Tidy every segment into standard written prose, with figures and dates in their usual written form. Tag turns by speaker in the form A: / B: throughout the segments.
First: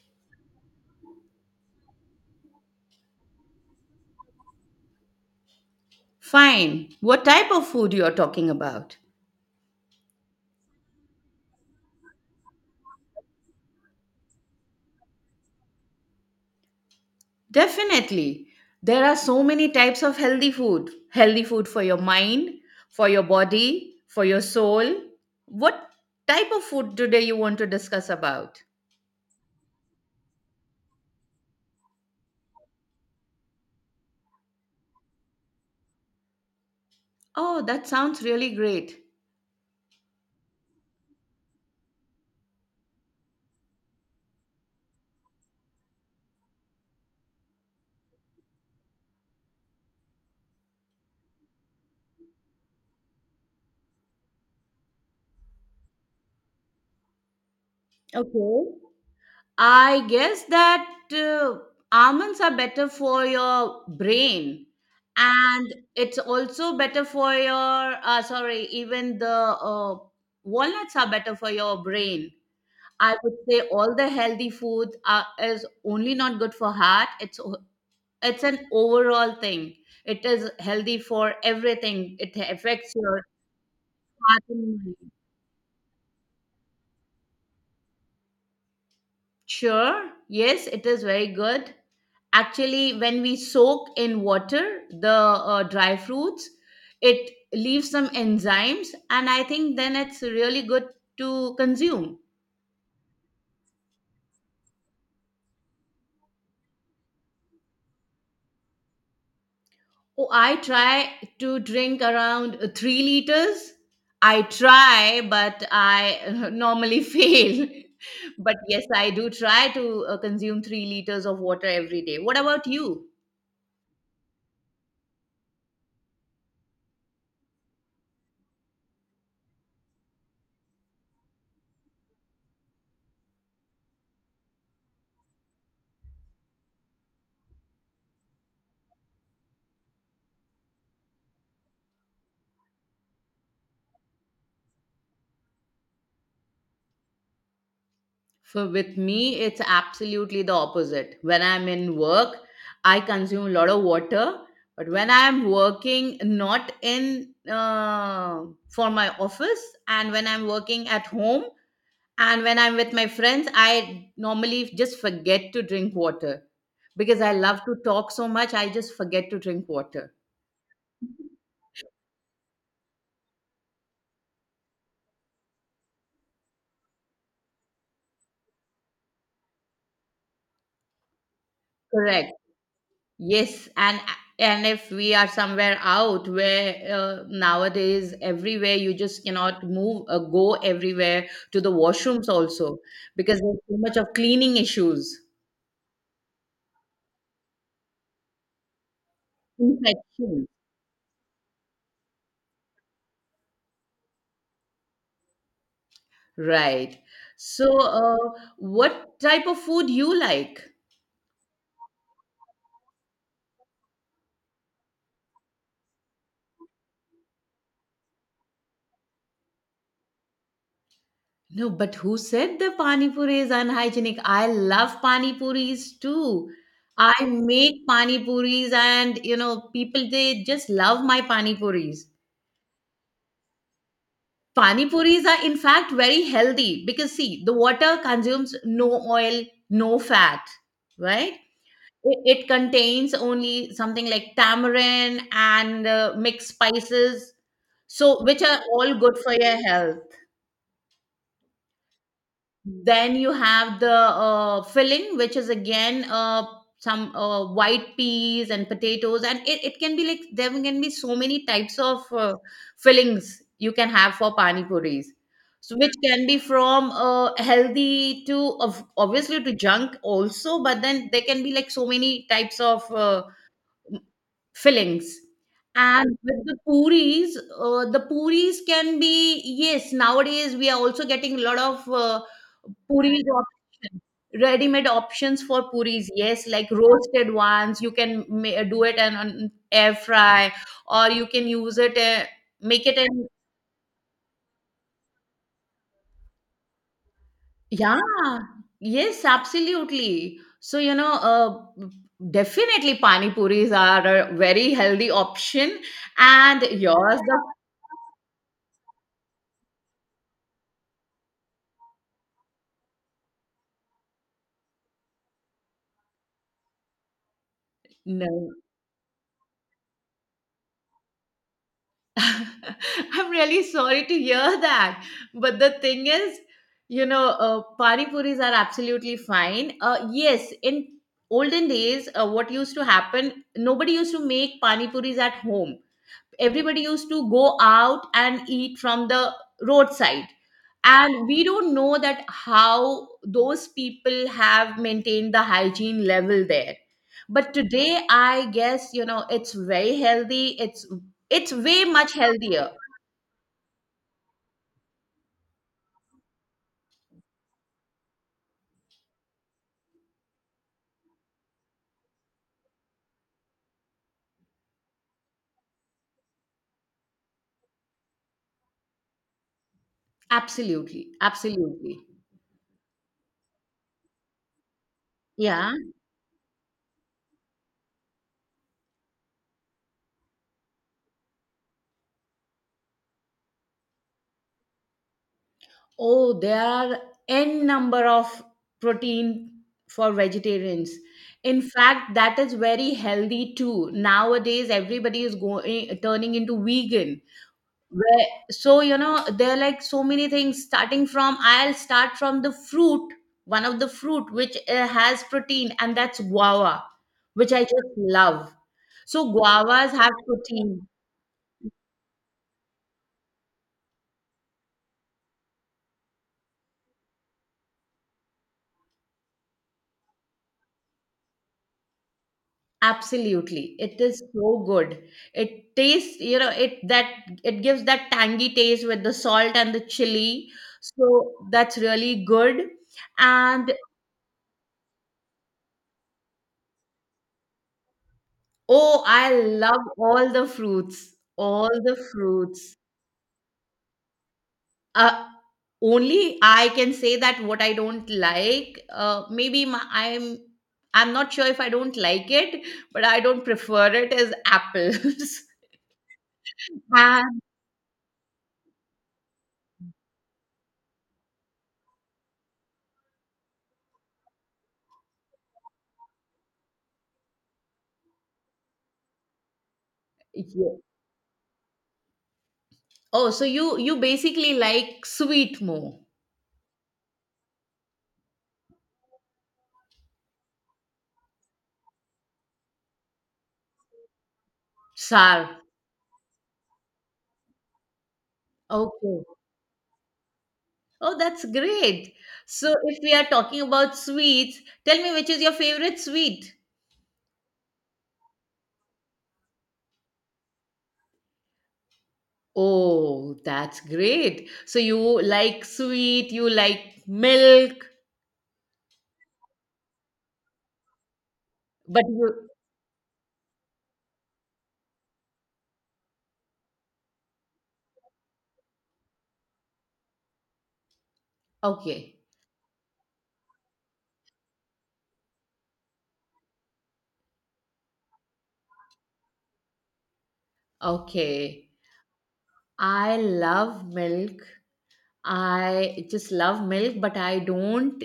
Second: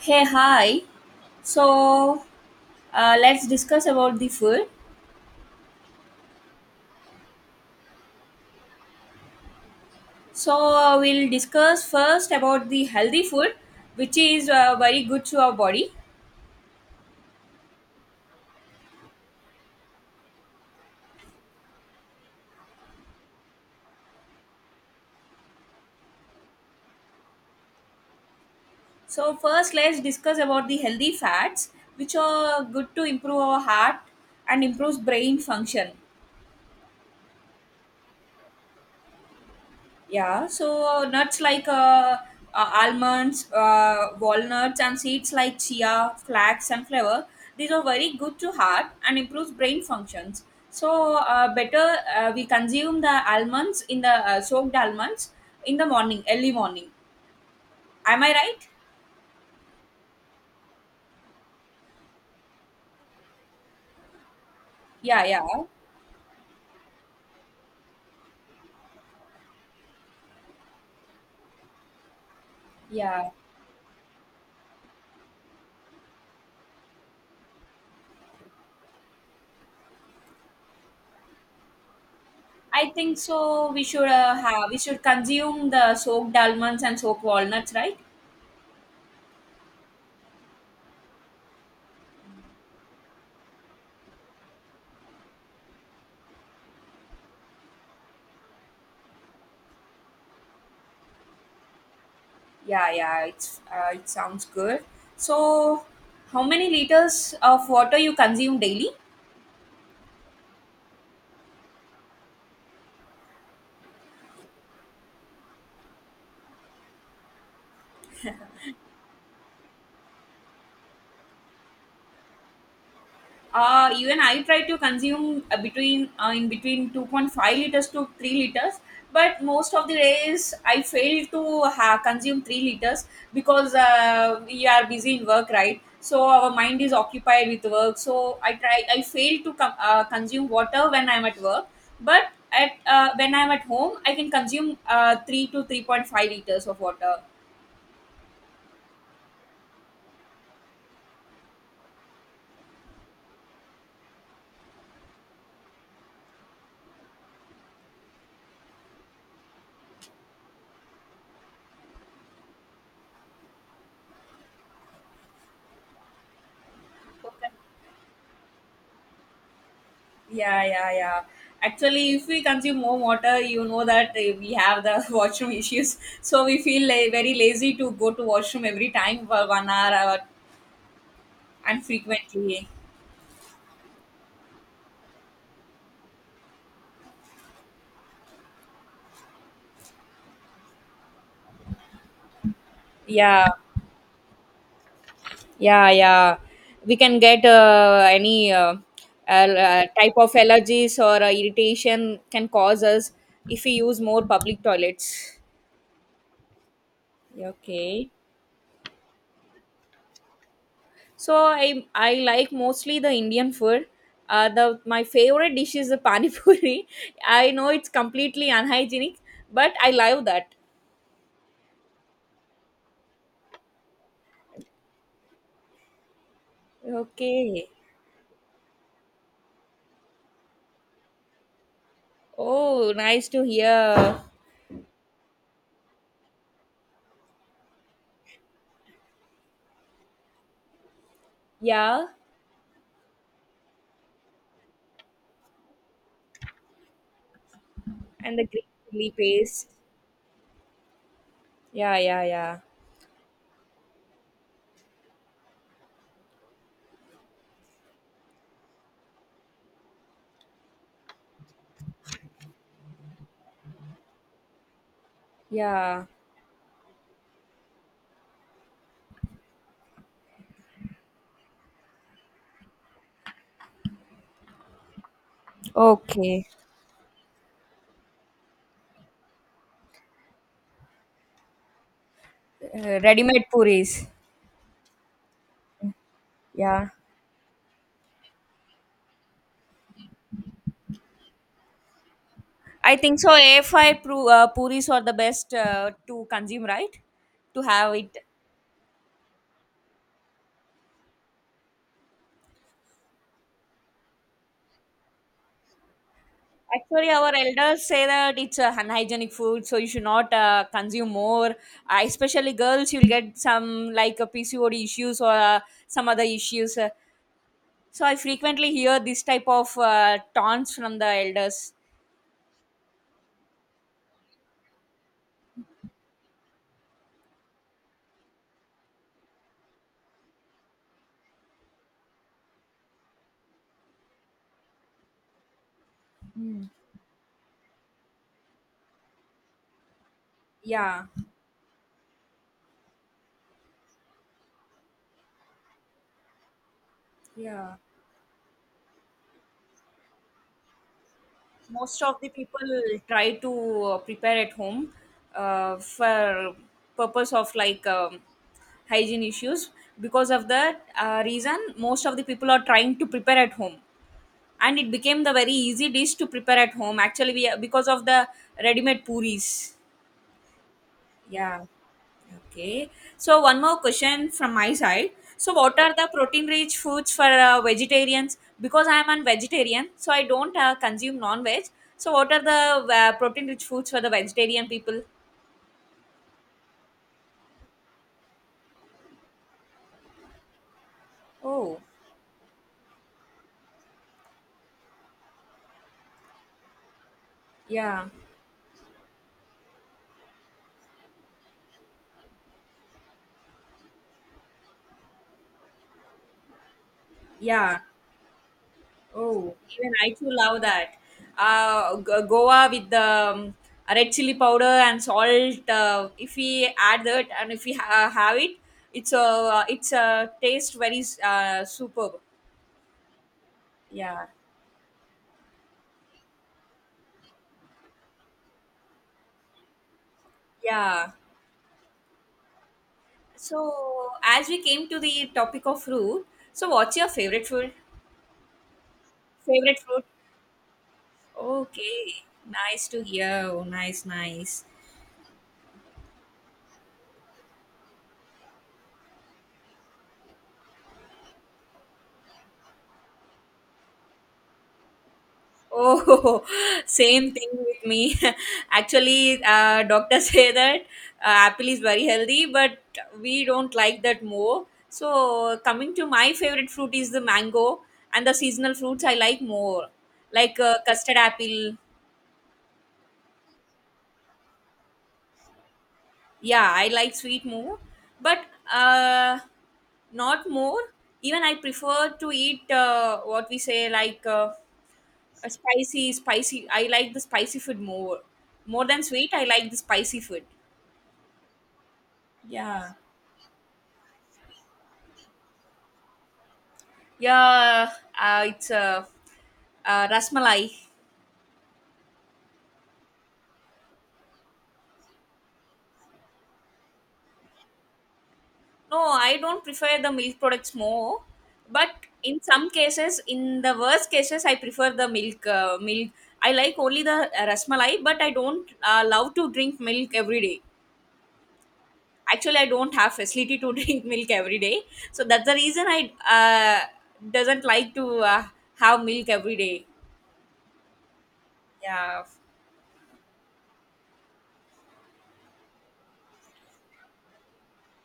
A: Hey, hi. So, let's discuss about the food.
B: Fine. What type of food you're talking about?
A: So, we'll discuss first about the healthy food, which is very good to our body.
B: Definitely. There are so many types of healthy food. Healthy food for your mind, for your body, for your soul. What type of food today you want to discuss about?
A: So, first, let's discuss about the healthy fats, which are good to improve our heart and improves brain function.
B: Oh, that sounds really great.
A: Yeah, so nuts like almonds, walnuts, and seeds like chia, flax, and flour. These are very good to heart and improves brain functions. So better we consume the almonds in the soaked almonds in the morning, early morning. Am I right?
B: Okay. I guess that uh, almonds are better for your brain,
A: Yeah, yeah,
B: and it's also better for your sorry, even the walnuts are better for your brain. I
A: yeah.
B: would say all the healthy food are, is only not good for heart. It's an overall thing. It is healthy for everything. It
A: I
B: affects
A: think
B: your
A: so. We should uh,
B: heart
A: have
B: and
A: we should
B: mind.
A: consume the soaked almonds and soaked walnuts, right?
B: Sure, yes, it is very good. Actually, when we soak in water the dry fruits, it leaves some enzymes, and I think then it's really good to consume.
A: Yeah, yeah, it sounds good. So, how many liters of water you consume daily?
B: Oh, I try to drink around 3 liters. I try, but I normally fail. But yes, I do try to consume 3 liters of water every day. What about you?
A: Even I try to consume between in between 2.5 liters to 3 liters, but most of the days I fail to consume 3 liters, because we are busy in work, right? So our mind is occupied with work, so I fail to consume water when I'm at work, but at when I'm at home I can consume 3 to 3.5 liters of water.
B: For with me, it's absolutely the opposite. When I'm in work, I consume a lot of water. But when I'm working not in for my office, and when I'm working at home, and when I'm with my friends, I normally just forget to drink water because I
A: Okay.
B: love to talk so much. I just forget to drink water.
A: Yeah, yeah, yeah. Actually, if we consume more water, you know that we have the washroom issues. So we feel very lazy to go to washroom every time for 1 hour and
B: Correct.
A: frequently.
B: Yes, and if we are somewhere out where nowadays everywhere you just cannot move go everywhere to the washrooms also because
A: Yeah,
B: there's so much of cleaning issues,
A: yeah, yeah. We can get any type of
B: infection.
A: allergies or irritation can cause us if we use more public toilets.
B: Right.
A: Yeah,
B: So,
A: okay.
B: what type of food you like?
A: So I like mostly the Indian food. The my favorite dish is the pani puri. I know it's completely unhygienic, but I love that.
B: No, but who said the pani puri is unhygienic? I love pani puris too. I
A: Okay.
B: make pani puris, and you know, people they just love my pani puris.
A: Oh, nice to hear.
B: Pani puris are in fact very healthy because see, the water consumes no oil, no fat, right?
A: Yeah,
B: It contains only something like tamarind and mixed spices, so
A: and
B: which
A: the
B: are
A: green
B: all
A: chili
B: good for your
A: paste.
B: health
A: Yeah, yeah, yeah,
B: then you have the filling which is again some white peas and potatoes and it can be like there can be so many types of fillings you can have for pani puris so which
A: yeah.
B: can be from healthy to of obviously to junk also but then there can be like so many types of fillings. And with
A: Okay.
B: the puris can be, yes, nowadays we are also getting a lot of puris
A: Ready-made
B: options,
A: puris.
B: ready made options for puris. Yes, like
A: Yeah,
B: roasted ones, you can do it and an air fry, or you can use it, make
A: I
B: it
A: think
B: in.
A: so. A five puris are the best to consume, right? To have
B: Yeah,
A: it.
B: yes, absolutely. So, you know, definitely pani puris are a very healthy option. And
A: Actually,
B: yours,
A: our
B: the
A: elders say that it's a unhygienic food, so you should not consume more. Especially girls, you'll get some like PCOD issues or some other issues. So I
B: no.
A: frequently hear this type of taunts from the elders.
B: I'm really sorry to hear that. But the thing is, pani puris are absolutely fine. Yes, in olden days, what used to happen, nobody used to make pani puris at home,
A: Mm.
B: everybody used to go out and eat from the roadside,
A: Yeah,
B: and we don't know that how those people have maintained the hygiene level there, but
A: yeah.
B: today I guess you know it's very healthy, it's way
A: Most
B: much
A: of the people
B: healthier
A: try to prepare at home for purpose of like hygiene issues. Because of that reason, most of the people are trying to prepare at home, and it became the very easy dish to prepare at home, actually, we because of the ready-made puris.
B: absolutely
A: Yeah,
B: absolutely
A: okay. So one more question from my side. So
B: yeah.
A: what are the protein rich foods for vegetarians, because I am a vegetarian, so I don't consume non-veg. So what are the protein rich foods for the vegetarian people?
B: Oh, there are n number of protein for vegetarians. In
A: Oh,
B: fact, that is very healthy too. Nowadays, everybody is going turning into vegan.
A: yeah,
B: Where, so you know there are like so many things. Starting from, I'll start from the fruit, one of the fruit which has protein, and that's guava, which I
A: yeah.
B: just love. So
A: Oh,
B: guavas
A: even I
B: have
A: too love
B: protein.
A: that. Goa with the um, red chili powder and salt. If we add that and if we have it, it's a taste very superb.
B: Absolutely. It is
A: Yeah,
B: so good. It tastes, you know, it that it gives that tangy taste with the salt and the chili.
A: yeah.
B: So that's really good. And
A: So as we came to the topic of fruit, so what's your favorite fruit?
B: oh, I
A: Favorite
B: love
A: fruit?
B: all the fruits. All the
A: Okay,
B: fruits.
A: nice to hear. Oh, nice, nice.
B: Uh, only I can say that what I don't like, maybe my, I'm not sure if I don't like it, but I don't prefer it is apples.
A: Oh, same
B: And
A: thing with me. Actually, doctors say that apple is very healthy, but we don't like that more. So, coming to my favorite fruit is the mango, and the seasonal fruits I like more, like
B: yeah.
A: custard apple.
B: Oh, so you basically like sweet more,
A: Yeah, I like sweet more, but uh, not more. Even I prefer to eat what we say, like.
B: sour.
A: A spicy spicy I like the spicy food more than
B: Okay.
A: sweet. I like the spicy food.
B: Oh, that's great. So
A: Yeah,
B: if we are talking about sweets, tell me which is your favorite sweet?
A: yeah, it's rasmalai.
B: Oh, that's great. So you like sweet, you like milk,
A: No, I don't prefer the milk products more,
B: but
A: but in
B: you
A: some cases, in the worst cases, I prefer the milk. I like only the rasmalai, but I don't love to drink milk every day.
B: okay.
A: Actually, I don't have facility to drink milk every day, so that's the reason I uh, doesn't like to have milk every day.
B: Okay.
A: Yeah,
B: I love milk, I just love milk, but I don't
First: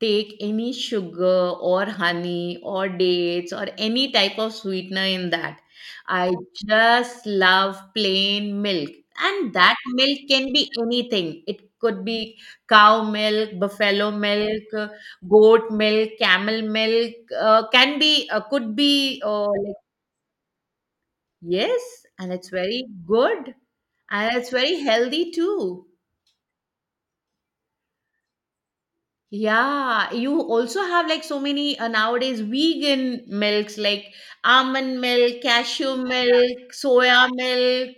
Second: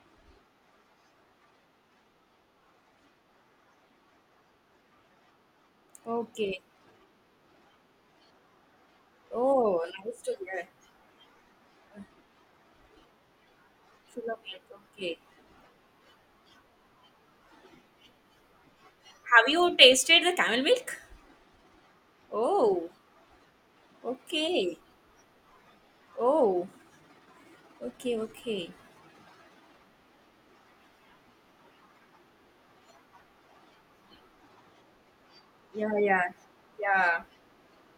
B: take any sugar or honey or dates or any type of sweetener in that. I
A: okay.
B: just love plain milk. And that
A: Oh,
B: milk
A: nice to
B: can
A: hear.
B: be anything. It could be cow milk, buffalo
A: Full of
B: milk,
A: milk, okay.
B: goat milk, camel milk, can be, could be,
A: Have
B: like,
A: you tasted the camel milk?
B: yes, and it's very
A: Oh.
B: good. And it's very
A: Okay.
B: healthy too.
A: Oh, okay, okay.
B: Yeah, you also have like so many nowadays vegan milks like almond milk,
A: Yeah,
B: cashew
A: yeah,
B: milk,
A: yeah.
B: soya milk.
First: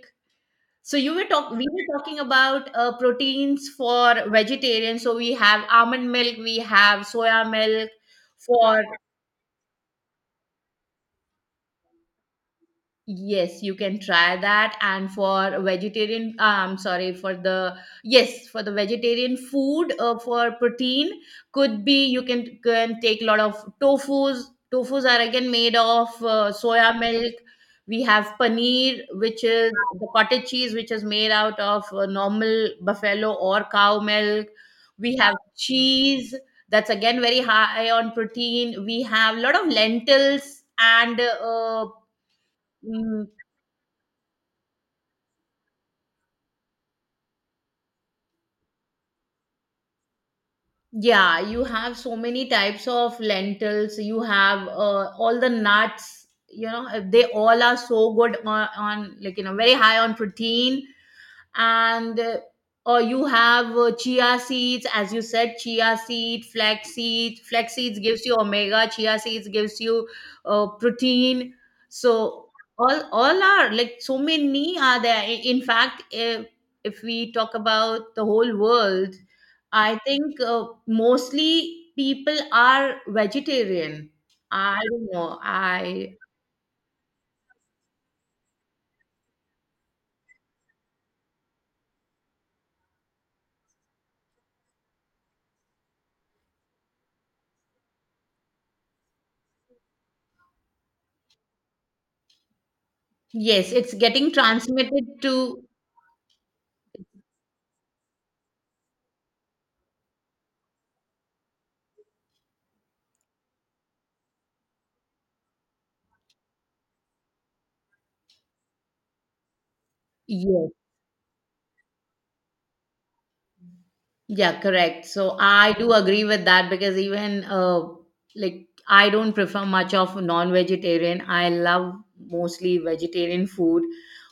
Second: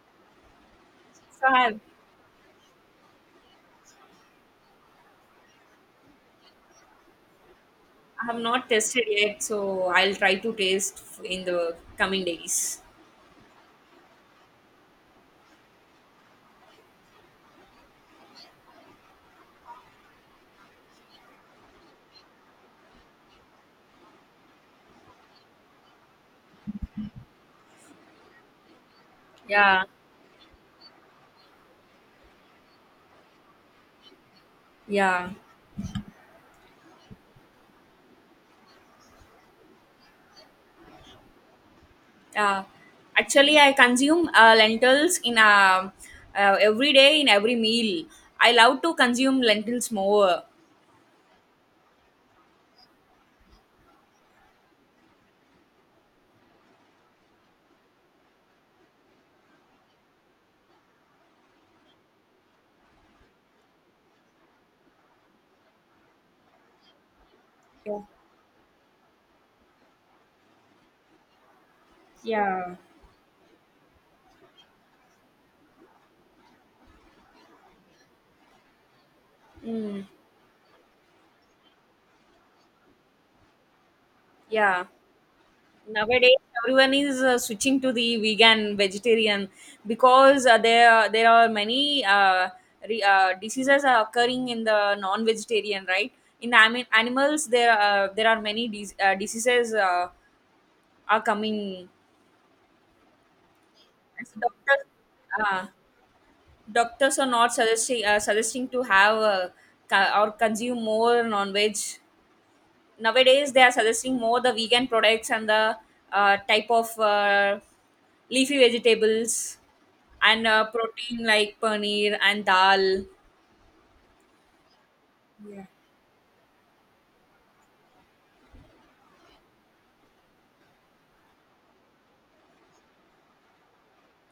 B: So you were
A: So
B: talk
A: i
B: we
A: have
B: were talking about proteins for vegetarians. So we have almond milk, we have soya milk
A: I have not
B: for
A: tested yet, so I'll try to taste in the coming days.
B: yes, you can try that. And for vegetarian, sorry, for the, yes, for the vegetarian food, for protein, could be can take a lot of tofus. Tofus are again made of soya milk. We have paneer, which is
A: Yeah,
B: the cottage cheese, which is made out of normal buffalo or cow milk. We
A: yeah.
B: have cheese, that's again very high on protein. We have a lot of lentils and
A: Uh,
B: mm,
A: Actually, I consume lentils in every day in every meal. I love to consume lentils more.
B: yeah, you have so many types of lentils. You have all the nuts. You know, they all are so good on like you know very high on protein and or you have chia seeds as you said chia seed flax seeds
A: Yeah.
B: gives you omega chia seeds gives you protein so
A: Yeah.
B: all are like so many are there in fact if we talk about the whole world I
A: Mm,
B: think mostly people are vegetarian, I
A: yeah.
B: don't know. I
A: Nowadays, everyone is switching to the vegan, vegetarian, because there are many diseases are occurring in the non-vegetarian, right? In animals, there are many diseases are coming.
B: yes it's getting
A: As a doctor,
B: transmitted to
A: uh, doctors are not suggesting to have or consume more non-veg. Nowadays, they are suggesting more the vegan products and the type of leafy vegetables, and
B: yes.
A: protein like paneer and dal.
B: Yeah, correct. So
A: Yeah.
B: I do agree with that because even like I don't prefer much of non-vegetarian. I love mostly vegetarian food.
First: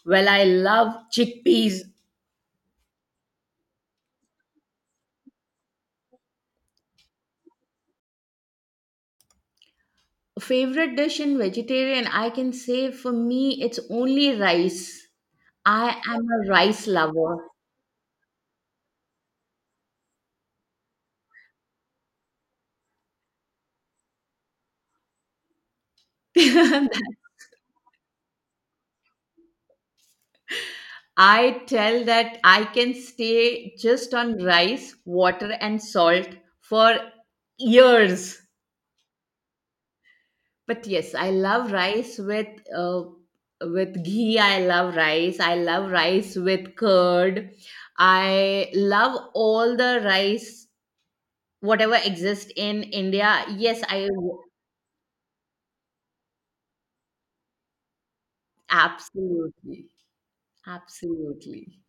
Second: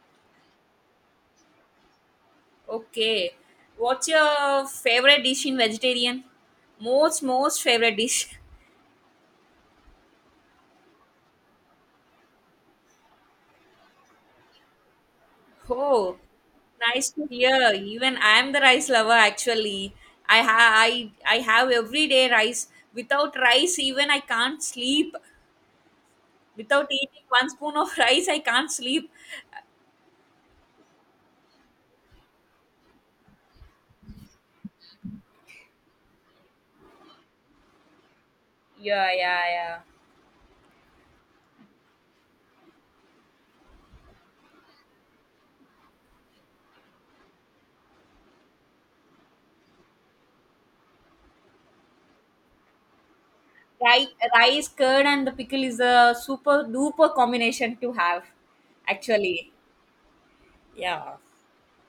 B: Well, I love chickpeas.
A: Okay. What's your favorite dish in vegetarian? Most favorite dish.
B: Favorite dish in vegetarian, I can say for me, it's only rice. I
A: Oh,
B: am a rice
A: nice to
B: lover.
A: hear. Even I'm the rice lover actually. I ha I have everyday rice. Without rice, even I can't sleep. Without eating one spoon of rice, I can't sleep.
B: I tell that I can stay just on rice, water, and salt for years.
A: Yeah, yeah, yeah.
B: But yes, I love rice uh, with ghee. I love rice. I love rice with curd. I love all the rice whatever exists in India. Yes, I
A: Rice, rice, curd, and the pickle is a super duper combination to have, actually.
B: absolutely,
A: Yeah.
B: absolutely.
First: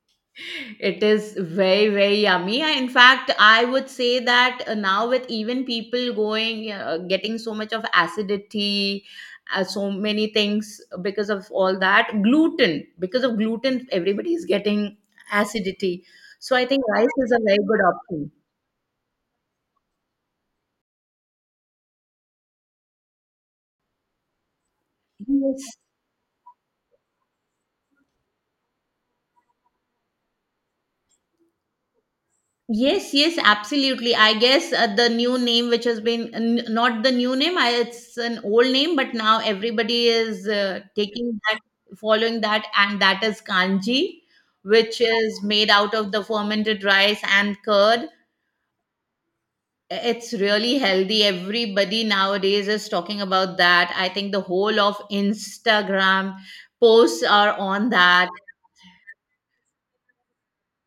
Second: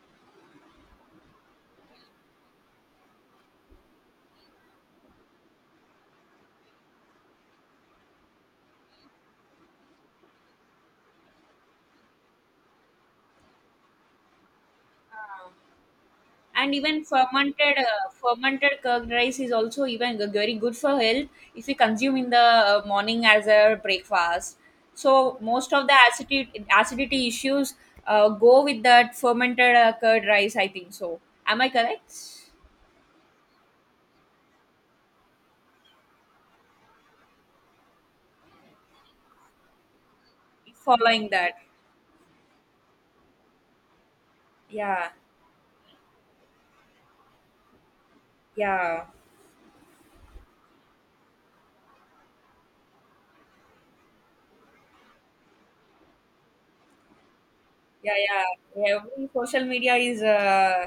B: It is very, very yummy. In fact, I would say that now with even people going, getting so much of acidity, so many things because of all that, gluten, because of gluten, everybody is getting acidity. So I
A: And
B: think
A: even
B: rice is a very
A: fermented
B: good
A: uh,
B: option.
A: fermented curd rice is also even very good for health, if we consume in the morning as a breakfast. So most
B: Yes.
A: of the acidity issues go with that fermented curd rice, I think so. Am I correct?
B: Yes, yes, absolutely. I guess the new name, which has been not the new name, I, it's an old name, but now everybody is
A: Following
B: taking
A: that.
B: that, following that, and that is kanji, which
A: Yeah,
B: is made out of the fermented rice and curd.
A: yeah.
B: It's really healthy. Everybody nowadays is talking about that. I think the whole of Instagram posts are on
A: Yeah,
B: that.
A: yeah. Every social media is uh,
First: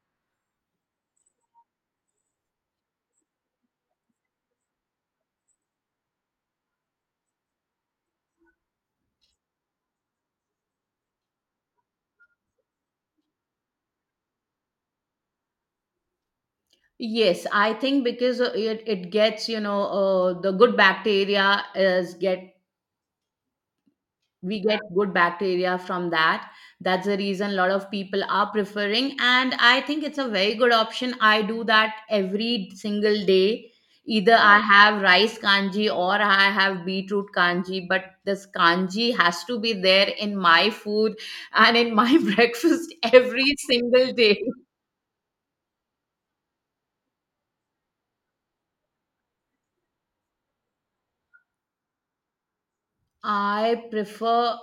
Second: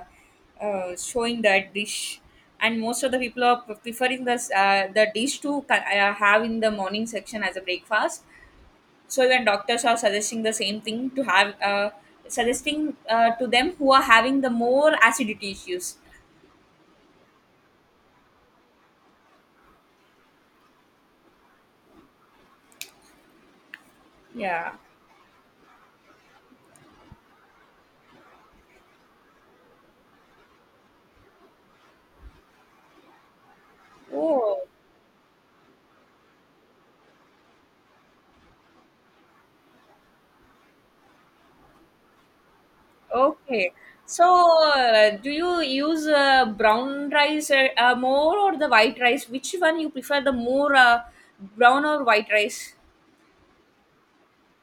A: uh, showing that dish, and most of the people are preferring this the dish to have in the morning section as a breakfast. So even doctors are suggesting the same thing to have, suggesting to them who are having the more acidity issues.
B: Yes, I think because it gets, you know, the good bacteria is get we
A: Yeah.
B: get good bacteria from that, that's the reason a lot of people are preferring and I think it's a very good option, I do that every single day, either I
A: Oh.
B: have rice kanji or I have beetroot kanji but this kanji has to be there in my food and in my breakfast every
A: Okay.
B: single
A: So,
B: day.
A: do you use brown rice more or the white rice? Which one you prefer the more, brown or white rice?
B: I prefer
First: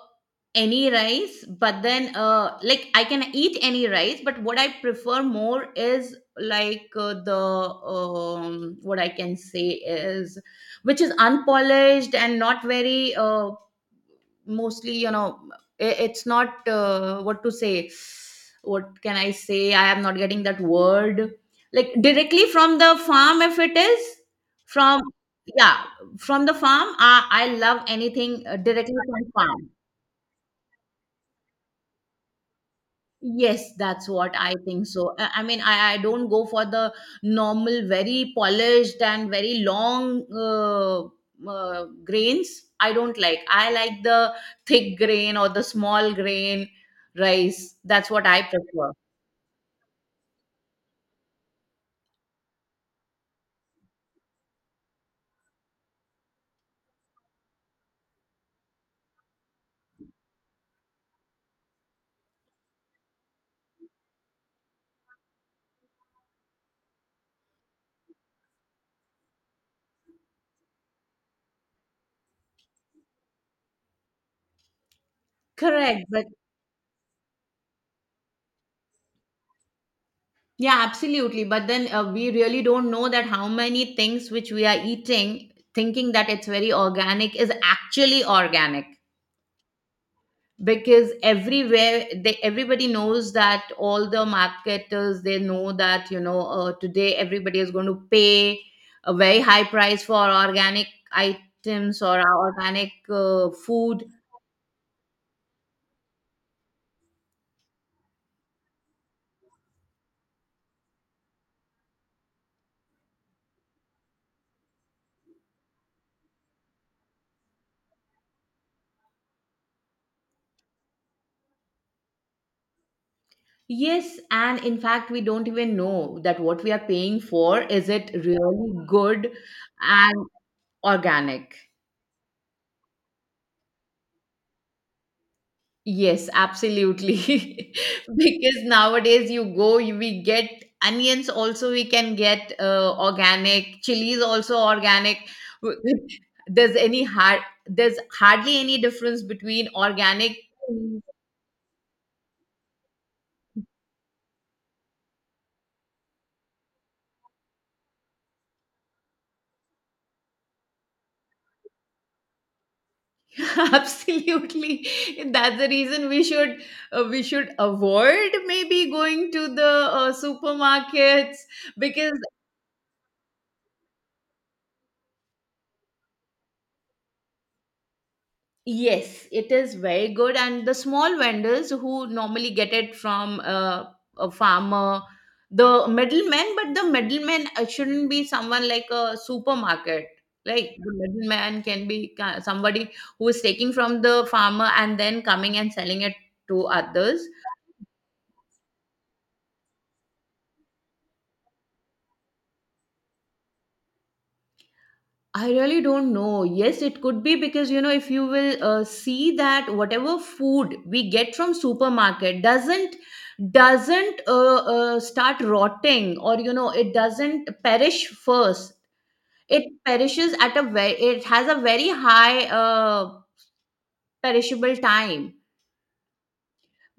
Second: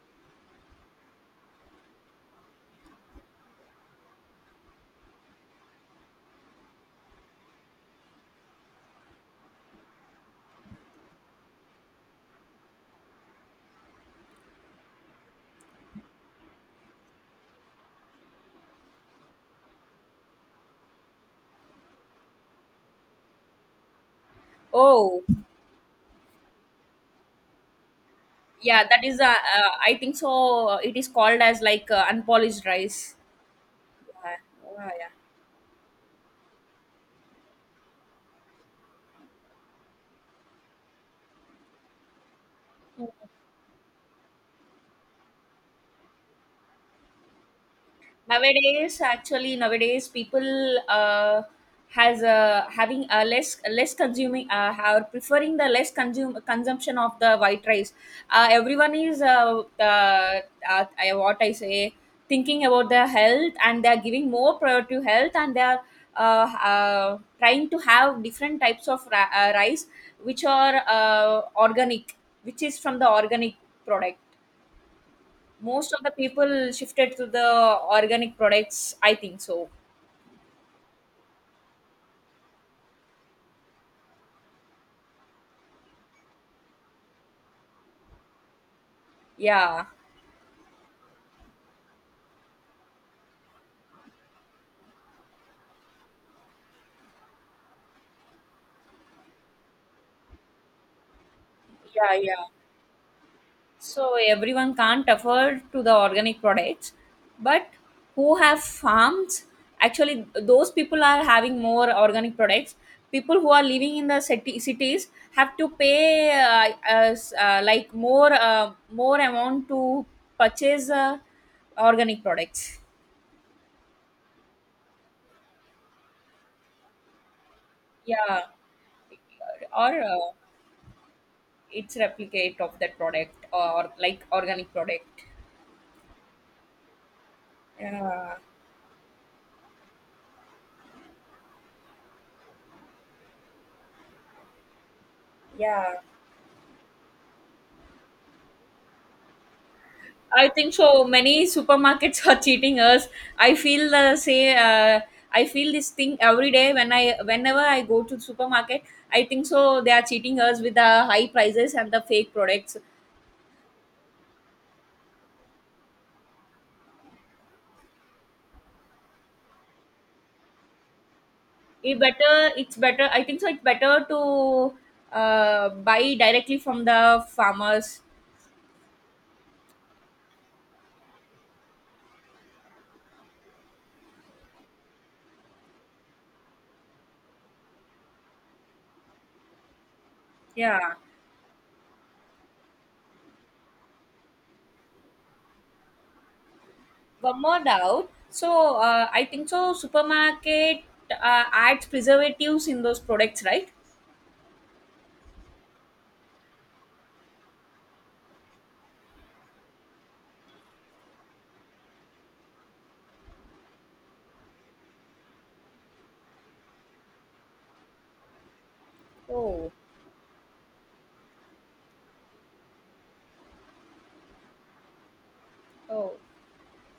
B: any rice, but then like I can eat any rice, but what I prefer more is like the what I can say is which is unpolished and not very mostly you know, it's not what to say, what can I say, I am not getting that word, like directly from the farm if it is from
A: Oh,
B: yeah from the farm I love anything
A: yeah,
B: directly
A: that is,
B: from farm.
A: I think so. It is called as like unpolished rice.
B: Yes, that's
A: Yeah,
B: what I think
A: yeah, yeah.
B: so. I mean, I don't go for the normal, very polished and very long grains. I don't like. I like the thick grain or the small grain rice. That's what I prefer.
A: Nowadays, actually, nowadays people has having a less consuming are preferring the less consume consumption of the white rice. Everyone is what I say, thinking about their health, and they are giving more prior to health, and they are trying to have different types of rice which are organic, which is from the organic product. Most of
B: Correct.
A: the
B: But
A: people shifted to the organic products, I think so.
B: yeah, absolutely. But then we really don't know that how many things which we are eating, thinking that it's very organic, is actually organic.
A: Yeah.
B: Because everywhere they everybody knows that all the marketers they know that you know today everybody is going to pay a very high price for organic items
A: Yeah,
B: or
A: yeah.
B: organic food.
A: So everyone can't afford to the organic products, but who have farms, actually those people are having more organic products. People who are living in the city, cities have to pay as, like more amount to purchase organic products.
B: Yes, and in fact we don't even know that what we are paying for is it
A: Yeah,
B: really good
A: or
B: and organic.
A: it's replicate of that product, or like organic product.
B: Yes, absolutely.
A: Yeah,
B: Because nowadays you go, we get onions also, we can get organic, chilies also organic. W-
A: yeah,
B: There's any hard, there's hardly any difference between organic.
A: I think
B: Mm.
A: so. Many supermarkets are cheating us. I feel the say. I feel this thing every day when I whenever I go to supermarket. I think so. They are cheating us with the high prices and the fake products.
B: Absolutely. That's the reason we should avoid maybe going to the supermarkets
A: It
B: because.
A: better. It's better, I think so. It's better to buy directly from the farmers.
B: Yes, it is very good. And the small vendors who normally get it from a farmer, the middleman. But the middleman shouldn't be someone like a supermarket. Like the
A: Yeah.
B: middleman can be somebody who is taking from the farmer and then coming and selling it to others.
A: One more doubt. So I think so. Supermarket adds preservatives in those products, right?
B: I really don't know. Yes, it could be because you know if you will see that whatever food we get from supermarket doesn't start rotting, or you know, it doesn't perish first. It
A: Oh,
B: perishes at a very, it has a very high perishable time
A: oh.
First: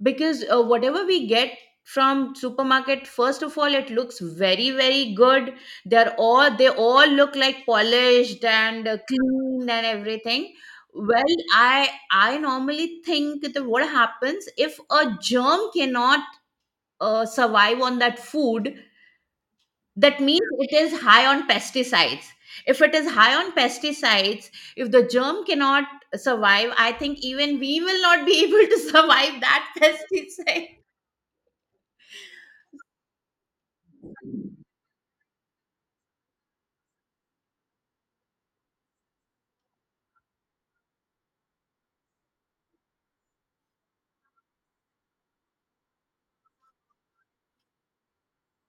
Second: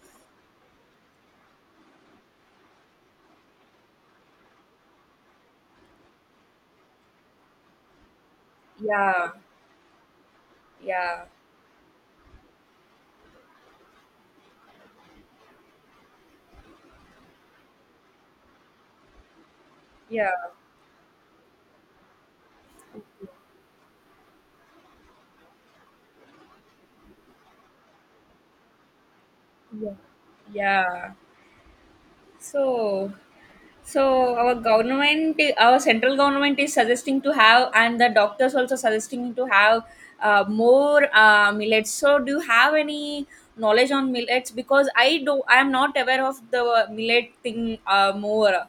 B: because whatever we get from supermarket, first of all, it looks very very good. They're all, they all look like polished and
A: Yeah,
B: clean and everything.
A: yeah,
B: Well, I normally think, that what happens if a germ cannot survive on that food? That
A: yeah,
B: means it is high on pesticides. If it is high on pesticides, if the germ cannot survive, I think even we will not be able to survive that
A: yeah,
B: pesticide.
A: yeah. So, our government, our central government is suggesting to have, and the doctors also suggesting to have more millets. So, do you have any knowledge on millets? Because I do, I am not aware of the millet thing more.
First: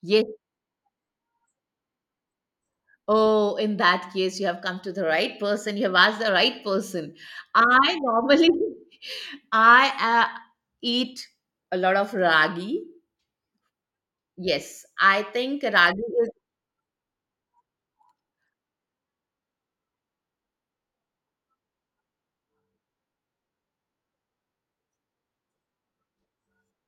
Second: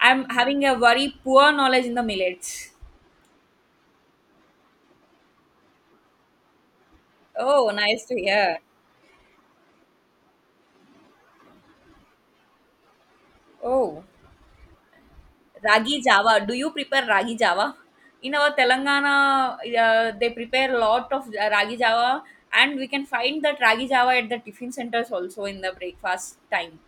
A: I'm
B: Yes.
A: having a very poor knowledge in the millets.
B: Oh, in that case, you have come to the right person. You have asked the right person.
A: Oh,
B: I
A: nice to
B: normally,
A: hear.
B: I eat a lot of ragi.
A: Oh,
B: Yes, I think
A: ragi
B: ragi is
A: java. Do you prepare ragi java? In our Telangana, they prepare a lot of ragi java, and we can find that ragi java at the tiffin centers also in the breakfast time.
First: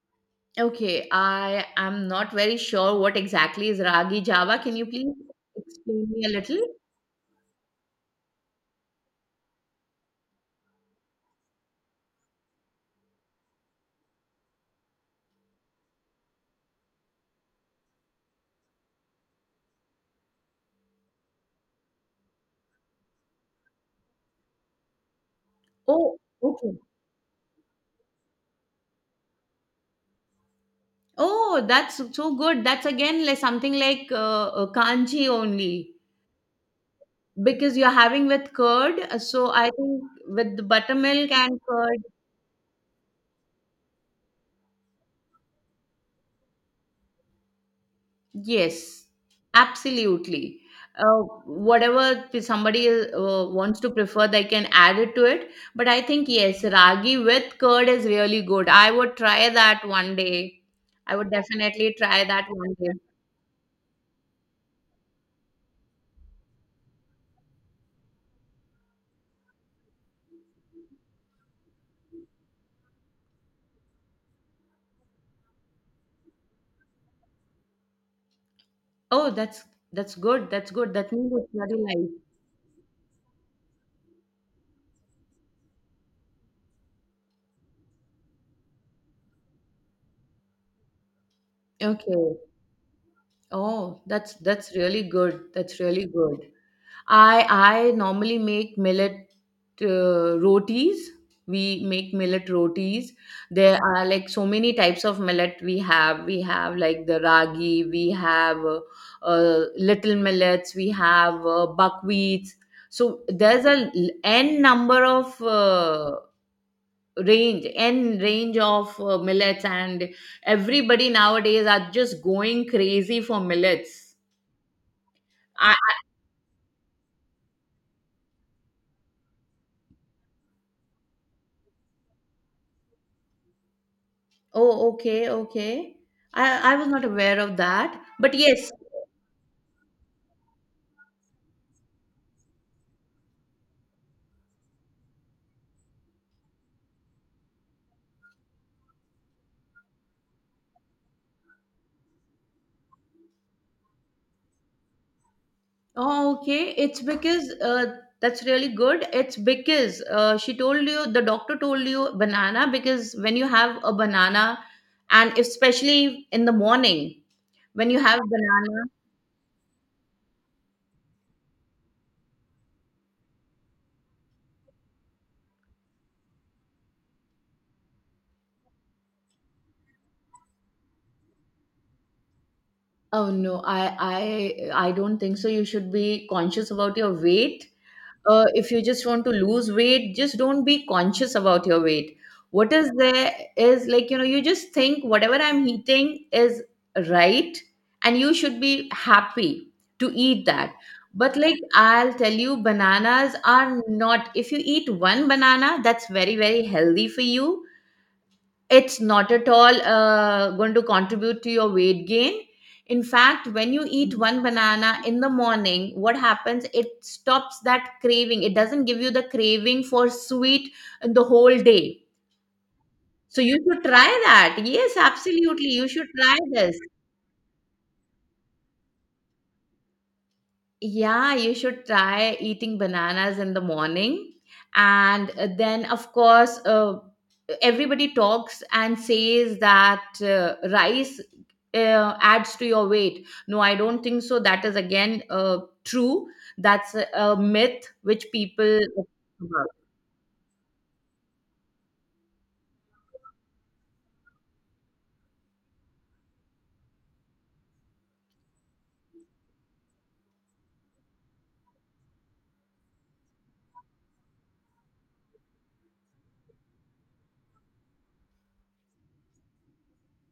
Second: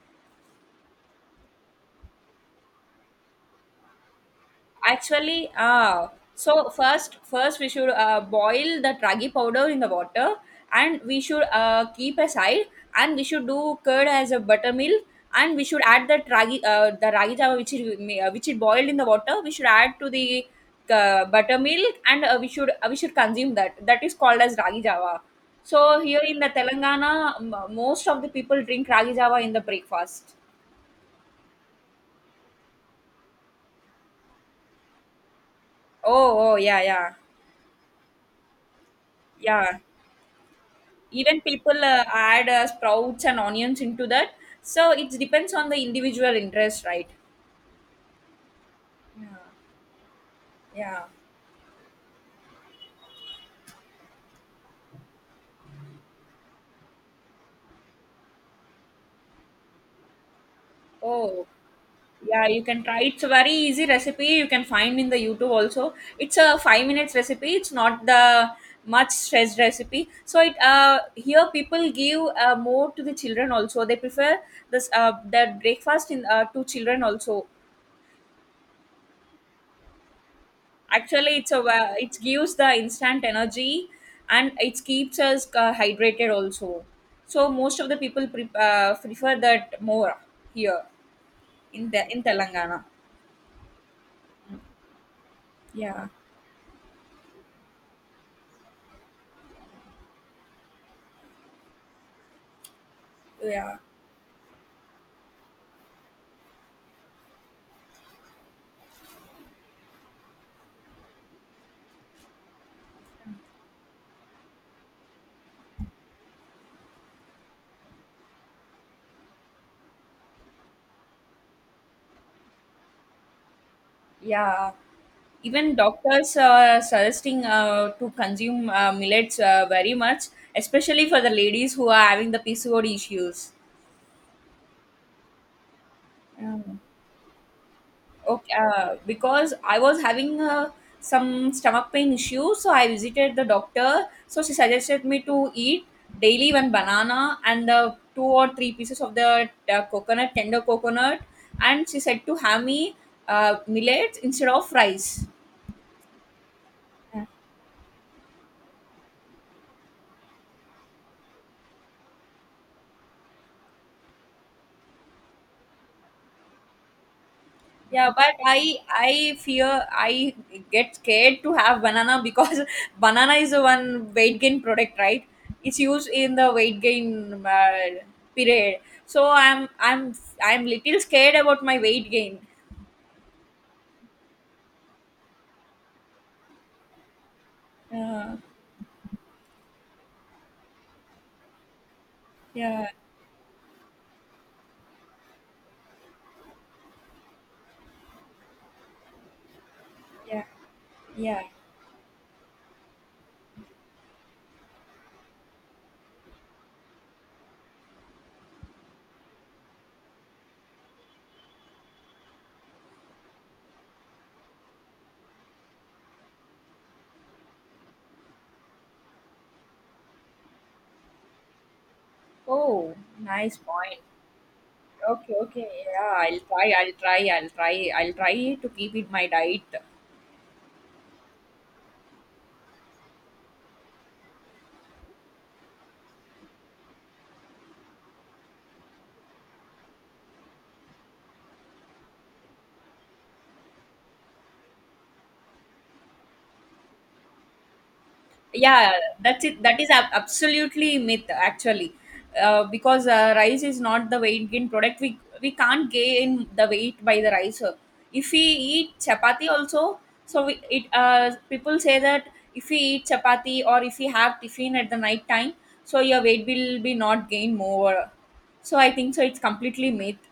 B: okay. I am not very sure what exactly is ragi java. Can you please
A: Actually,
B: explain me a little?
A: so first we should boil the ragi powder in the water, and we should keep aside, and we should do curd as a buttermilk, and we should add the ragi java which is boiled in the water. We should add to the buttermilk, and we should consume that. That is called as ragi java. So
B: Oh,
A: here in the
B: okay.
A: Telangana, most of the people drink ragi java in the breakfast.
B: Oh, that's so good. That's again like something like kanji only
A: Oh, oh, yeah, yeah,
B: because you're having with curd. So I
A: yeah.
B: think with the buttermilk
A: Even
B: and
A: people
B: curd.
A: add sprouts and onions into that, so it depends on the individual interest, right?
B: Yes, absolutely.
A: Yeah,
B: Whatever somebody wants to prefer, they can add it to it. But I think, yes, ragi with curd is really good. I would try that one day. I would
A: oh
B: definitely try that
A: yeah, you
B: one
A: can try.
B: day.
A: It's a very easy recipe. You can find in the YouTube also. It's a 5 minutes recipe. It's not the much stressed recipe. So it here people give more to the children also. They prefer this their breakfast in to children also.
B: Oh, that's good. That's good. That means
A: Actually,
B: it's very light.
A: it gives the instant energy, and it keeps us hydrated also. So most of the people prefer that more here in the in
B: Okay.
A: Telangana.
B: Oh, that's really good. That's really
A: Yeah,
B: good. I normally make millet rotis. We make millet rotis.
A: yeah,
B: There are like so many types of millet we have. We have like the ragi. We have little millets. We have buckwheats. So there's a n number of range, n range of millets, and everybody nowadays are just going crazy for millets.
A: yeah. Even
B: I,
A: doctors are suggesting to consume millets very much, especially for the ladies who are having the PCOD issues.
B: oh, okay, okay.
A: Yeah.
B: I was not aware of that. But
A: Okay,
B: yes,
A: because I was having some stomach pain issue, so I visited the doctor. So she suggested me to eat daily one banana and the two or three pieces of the coconut, tender coconut, and she said to have me millets instead of rice.
B: oh, okay. It's because that's really good. It's because she told you, the doctor told you banana because when you have a banana, and especially in the morning, when you
A: Yeah,
B: have
A: but I
B: banana,
A: I fear I get scared to have banana because banana is the one weight gain product, right? It's used in the weight gain period. So I'm I'm little scared about my weight gain.
B: oh no, I, I don't think so. You should be conscious about your weight,
A: Uh,
B: if you just want to lose weight, just don't be conscious about your weight. What
A: yeah,
B: is there is like, you know, you just think whatever I'm eating is right, and you should be happy to
A: yeah,
B: eat that. But
A: yeah.
B: like I'll tell you, bananas are not, if you eat one banana, that's very, very healthy for you. It's not at all going to contribute to your weight gain. In fact, when you eat one banana in the morning, what happens? It stops that craving. It doesn't give you the craving for sweet the whole day.
A: Oh,
B: So you
A: nice
B: should
A: point.
B: try that. Yes,
A: Okay,
B: absolutely.
A: okay.
B: You should
A: Yeah,
B: try
A: I'll try.
B: this.
A: I'll try. I'll try. I'll try to keep it my diet.
B: Yeah, you should try eating bananas in the morning. And then, of course, everybody talks and says that rice adds to your weight. No, I don't think so. That is again true. That's a myth which people.
A: Yeah, that's it. Absolutely myth, actually. Because rice is not the weight gain product. We can't gain the weight by the rice. If we eat chapati also, so we, it people say that if we eat chapati or if we have tiffin at the night time, so your weight will be not gain more. So I think so it's completely myth.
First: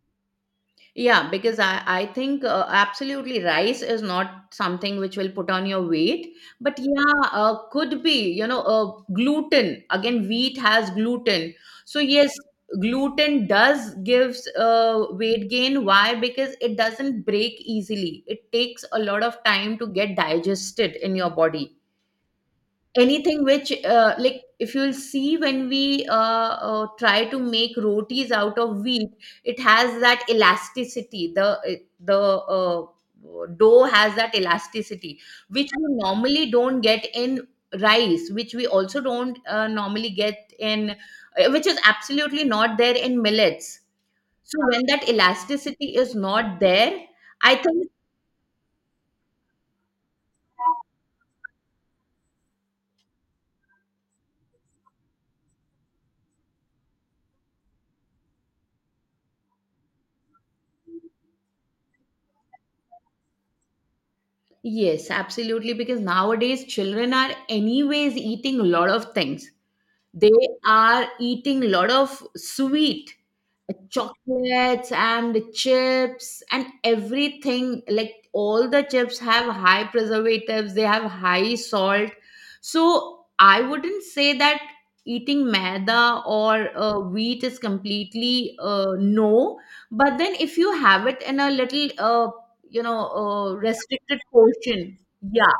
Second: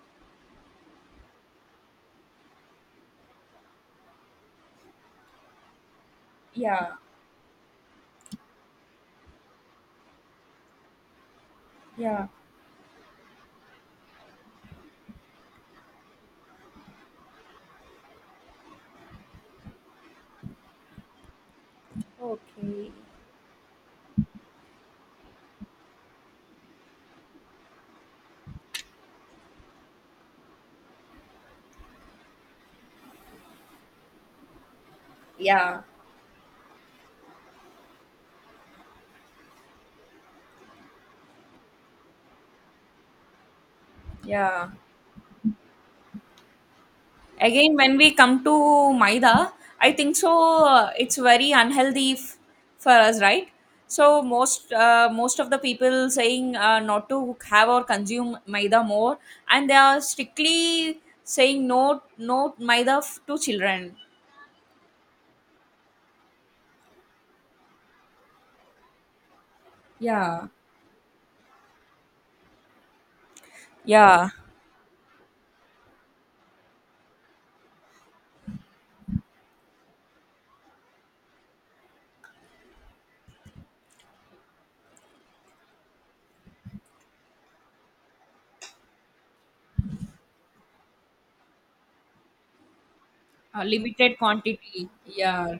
B: Yeah, because I think absolutely rice is not something which will put on your weight, but
A: Yeah,
B: yeah, could be, you know, gluten. Again, wheat has gluten. So
A: yeah.
B: yes, gluten does gives weight gain. Why? Because it doesn't break easily. It takes a lot of time to get digested in your body.
A: Okay.
B: Anything which like, if you'll see, when we try to make rotis out of wheat, it has that elasticity, the the uh, dough has that elasticity which
A: Yeah,
B: we normally don't get in rice, which we also don't normally get in which is absolutely not there in millets. So
A: yeah.
B: when that elasticity is not there, I
A: Again,
B: think
A: when we come to maida, I think so. It's very unhealthy for us, right? So most of the people saying not to have or consume maida more, and they are strictly saying no, no maida to children.
B: yes, absolutely, because nowadays children are anyways eating a lot of things. They
A: Yeah,
B: are eating a lot of sweet,
A: yeah,
B: chocolates and chips and everything. Like all the chips have high preservatives, they have high salt. So I wouldn't say that eating maida or wheat is completely no. But then if you have it in a little, you know,
A: limited
B: restricted
A: quantity.
B: portion, yeah,
A: Yeah,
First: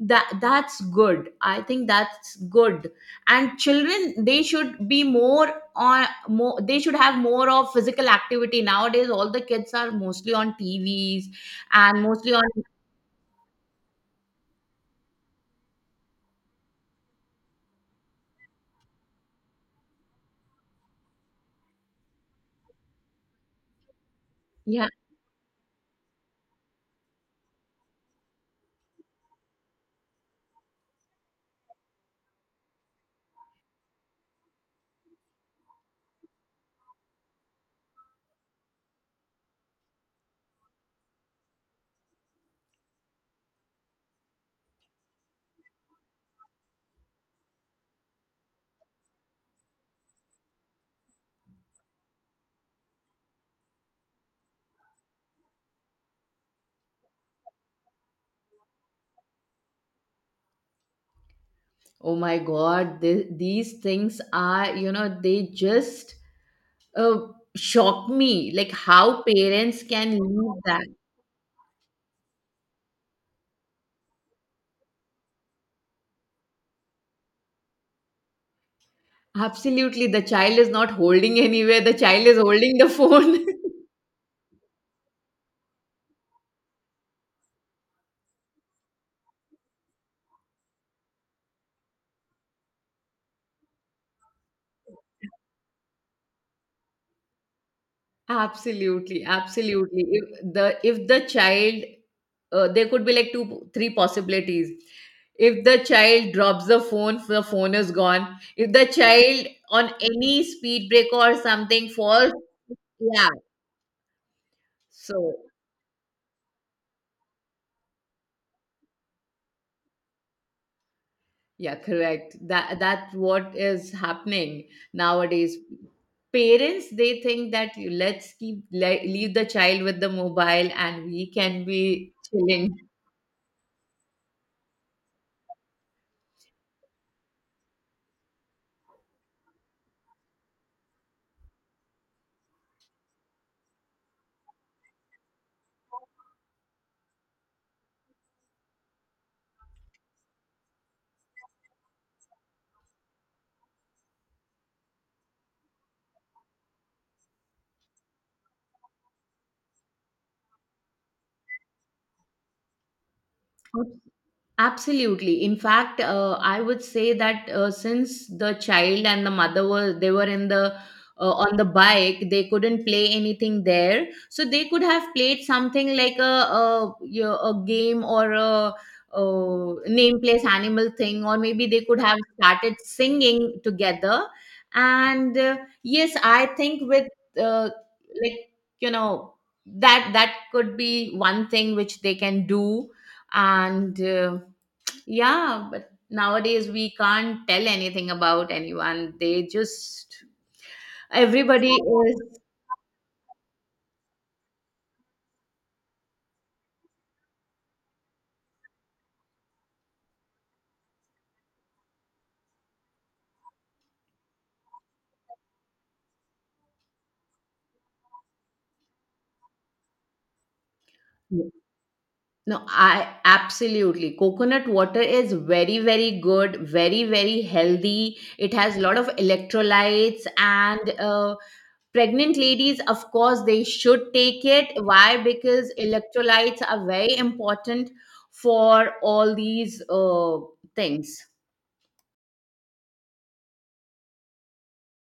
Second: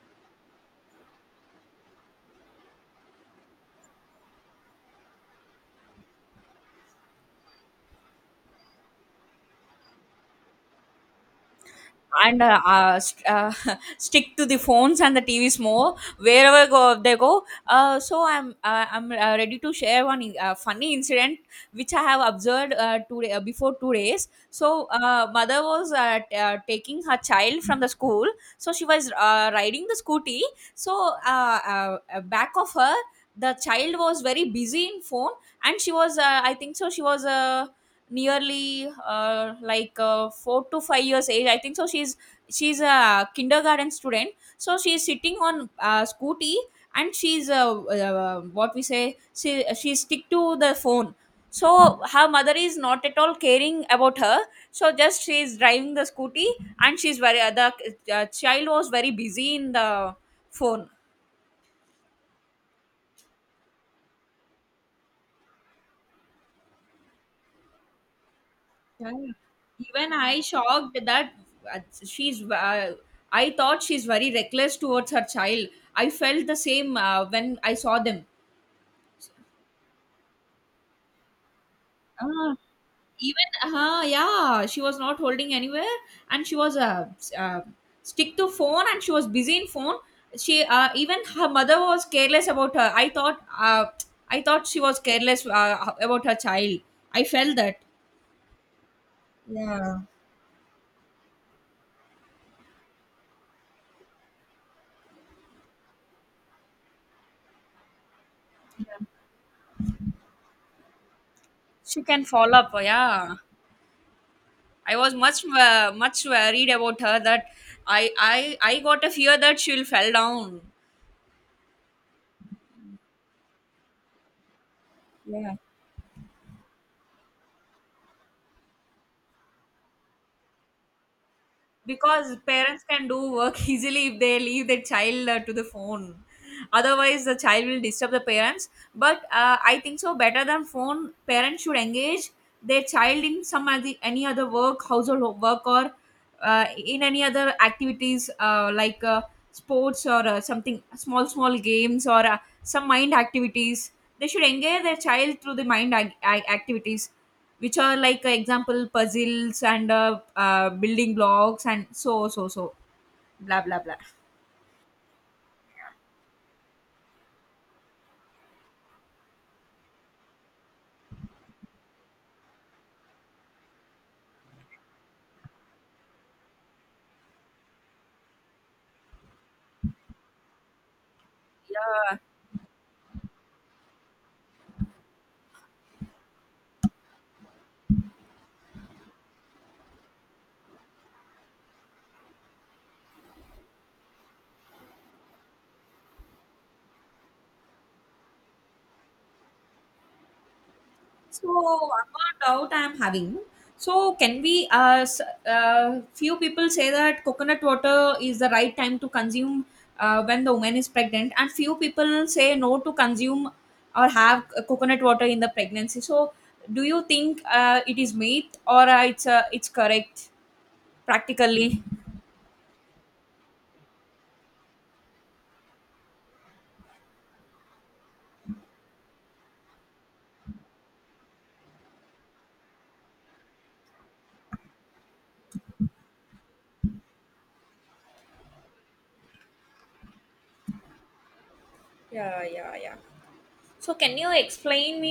B: that, that's good. I think that's good. And children, they should be more on more, they should have more of physical activity. Nowadays all the kids are mostly on TVs and mostly
A: and
B: on,
A: stick to the phones and the TVs more wherever go they go. So I'm ready to share one funny incident which I have observed today before 2 days.
B: yeah.
A: So mother was taking her child from the school. So she was riding the scooty. So back of her, the child was very busy in phone, and she was I think so she was nearly like 4 to 5 years age. I think so she's a kindergarten student. So she's sitting on a scooty, and she's what we say, she stick to the phone. So her mother is not at all caring about her. So just she is driving the scooty, and she's very the child was very busy in the phone.
B: Oh my god, these things are, you know, they just uh, shock me, like
A: Yeah.
B: how parents
A: Even
B: can
A: I
B: leave that.
A: shocked that she's. I thought she's very reckless towards her child. I felt the same when I saw them.
B: Absolutely, the child is not holding anywhere, the child is
A: Ah,
B: holding the phone
A: even yeah, she was not holding anywhere, and she was stick to phone, and she was busy in phone. She even her mother was careless about her. I thought she was careless about her child. I felt that.
B: Absolutely,
A: Yeah,
B: absolutely. If the, if the child, there could be like two, three possibilities. If the child drops the phone is gone. If the child on any speed break or something
A: she can
B: falls,
A: fall up.
B: yeah.
A: Yeah. I was
B: So
A: much worried about her that I got a fear that she'll fell down.
B: yeah, correct. That, that's what is happening
A: Yeah.
B: nowadays. Parents, they think that you- let's keep leave the child with the mobile and we can be
A: Because
B: chilling.
A: parents can do work easily if they leave their child to the phone. Otherwise the child will disturb the parents. But I think so better than phone parents should engage their child in some other, any other work, household work, or in any other activities like sports or something small small games or some mind activities. They should engage their child through the mind activities, which are like example puzzles and building blocks and so so so, blah blah blah.
B: Absolutely. In fact, I would say that since the child and the mother were, they were in the on the bike, they couldn't play anything there. So they could have played something like a, you know, a game or a, name place animal thing, or maybe they could have
A: Yeah,
B: started singing together. And yes, I think with uh, like, you know, that, that could be one thing which they can do and. Yeah, but nowadays we can't tell anything about anyone. They just
A: so
B: everybody
A: one
B: is,
A: more doubt I'm having. So can we uh, s- uh few people say that coconut water is the right time to consume when the woman is pregnant, and few people say no to consume or have coconut water in the pregnancy. So do you think it is myth or it's correct practically?
B: no, I absolutely, coconut water is very very good, very very healthy. It has a lot of electrolytes and pregnant ladies, of course, they should take it. Why? Because electrolytes are very important for all these things.
A: Yeah, yeah, yeah. So can you explain me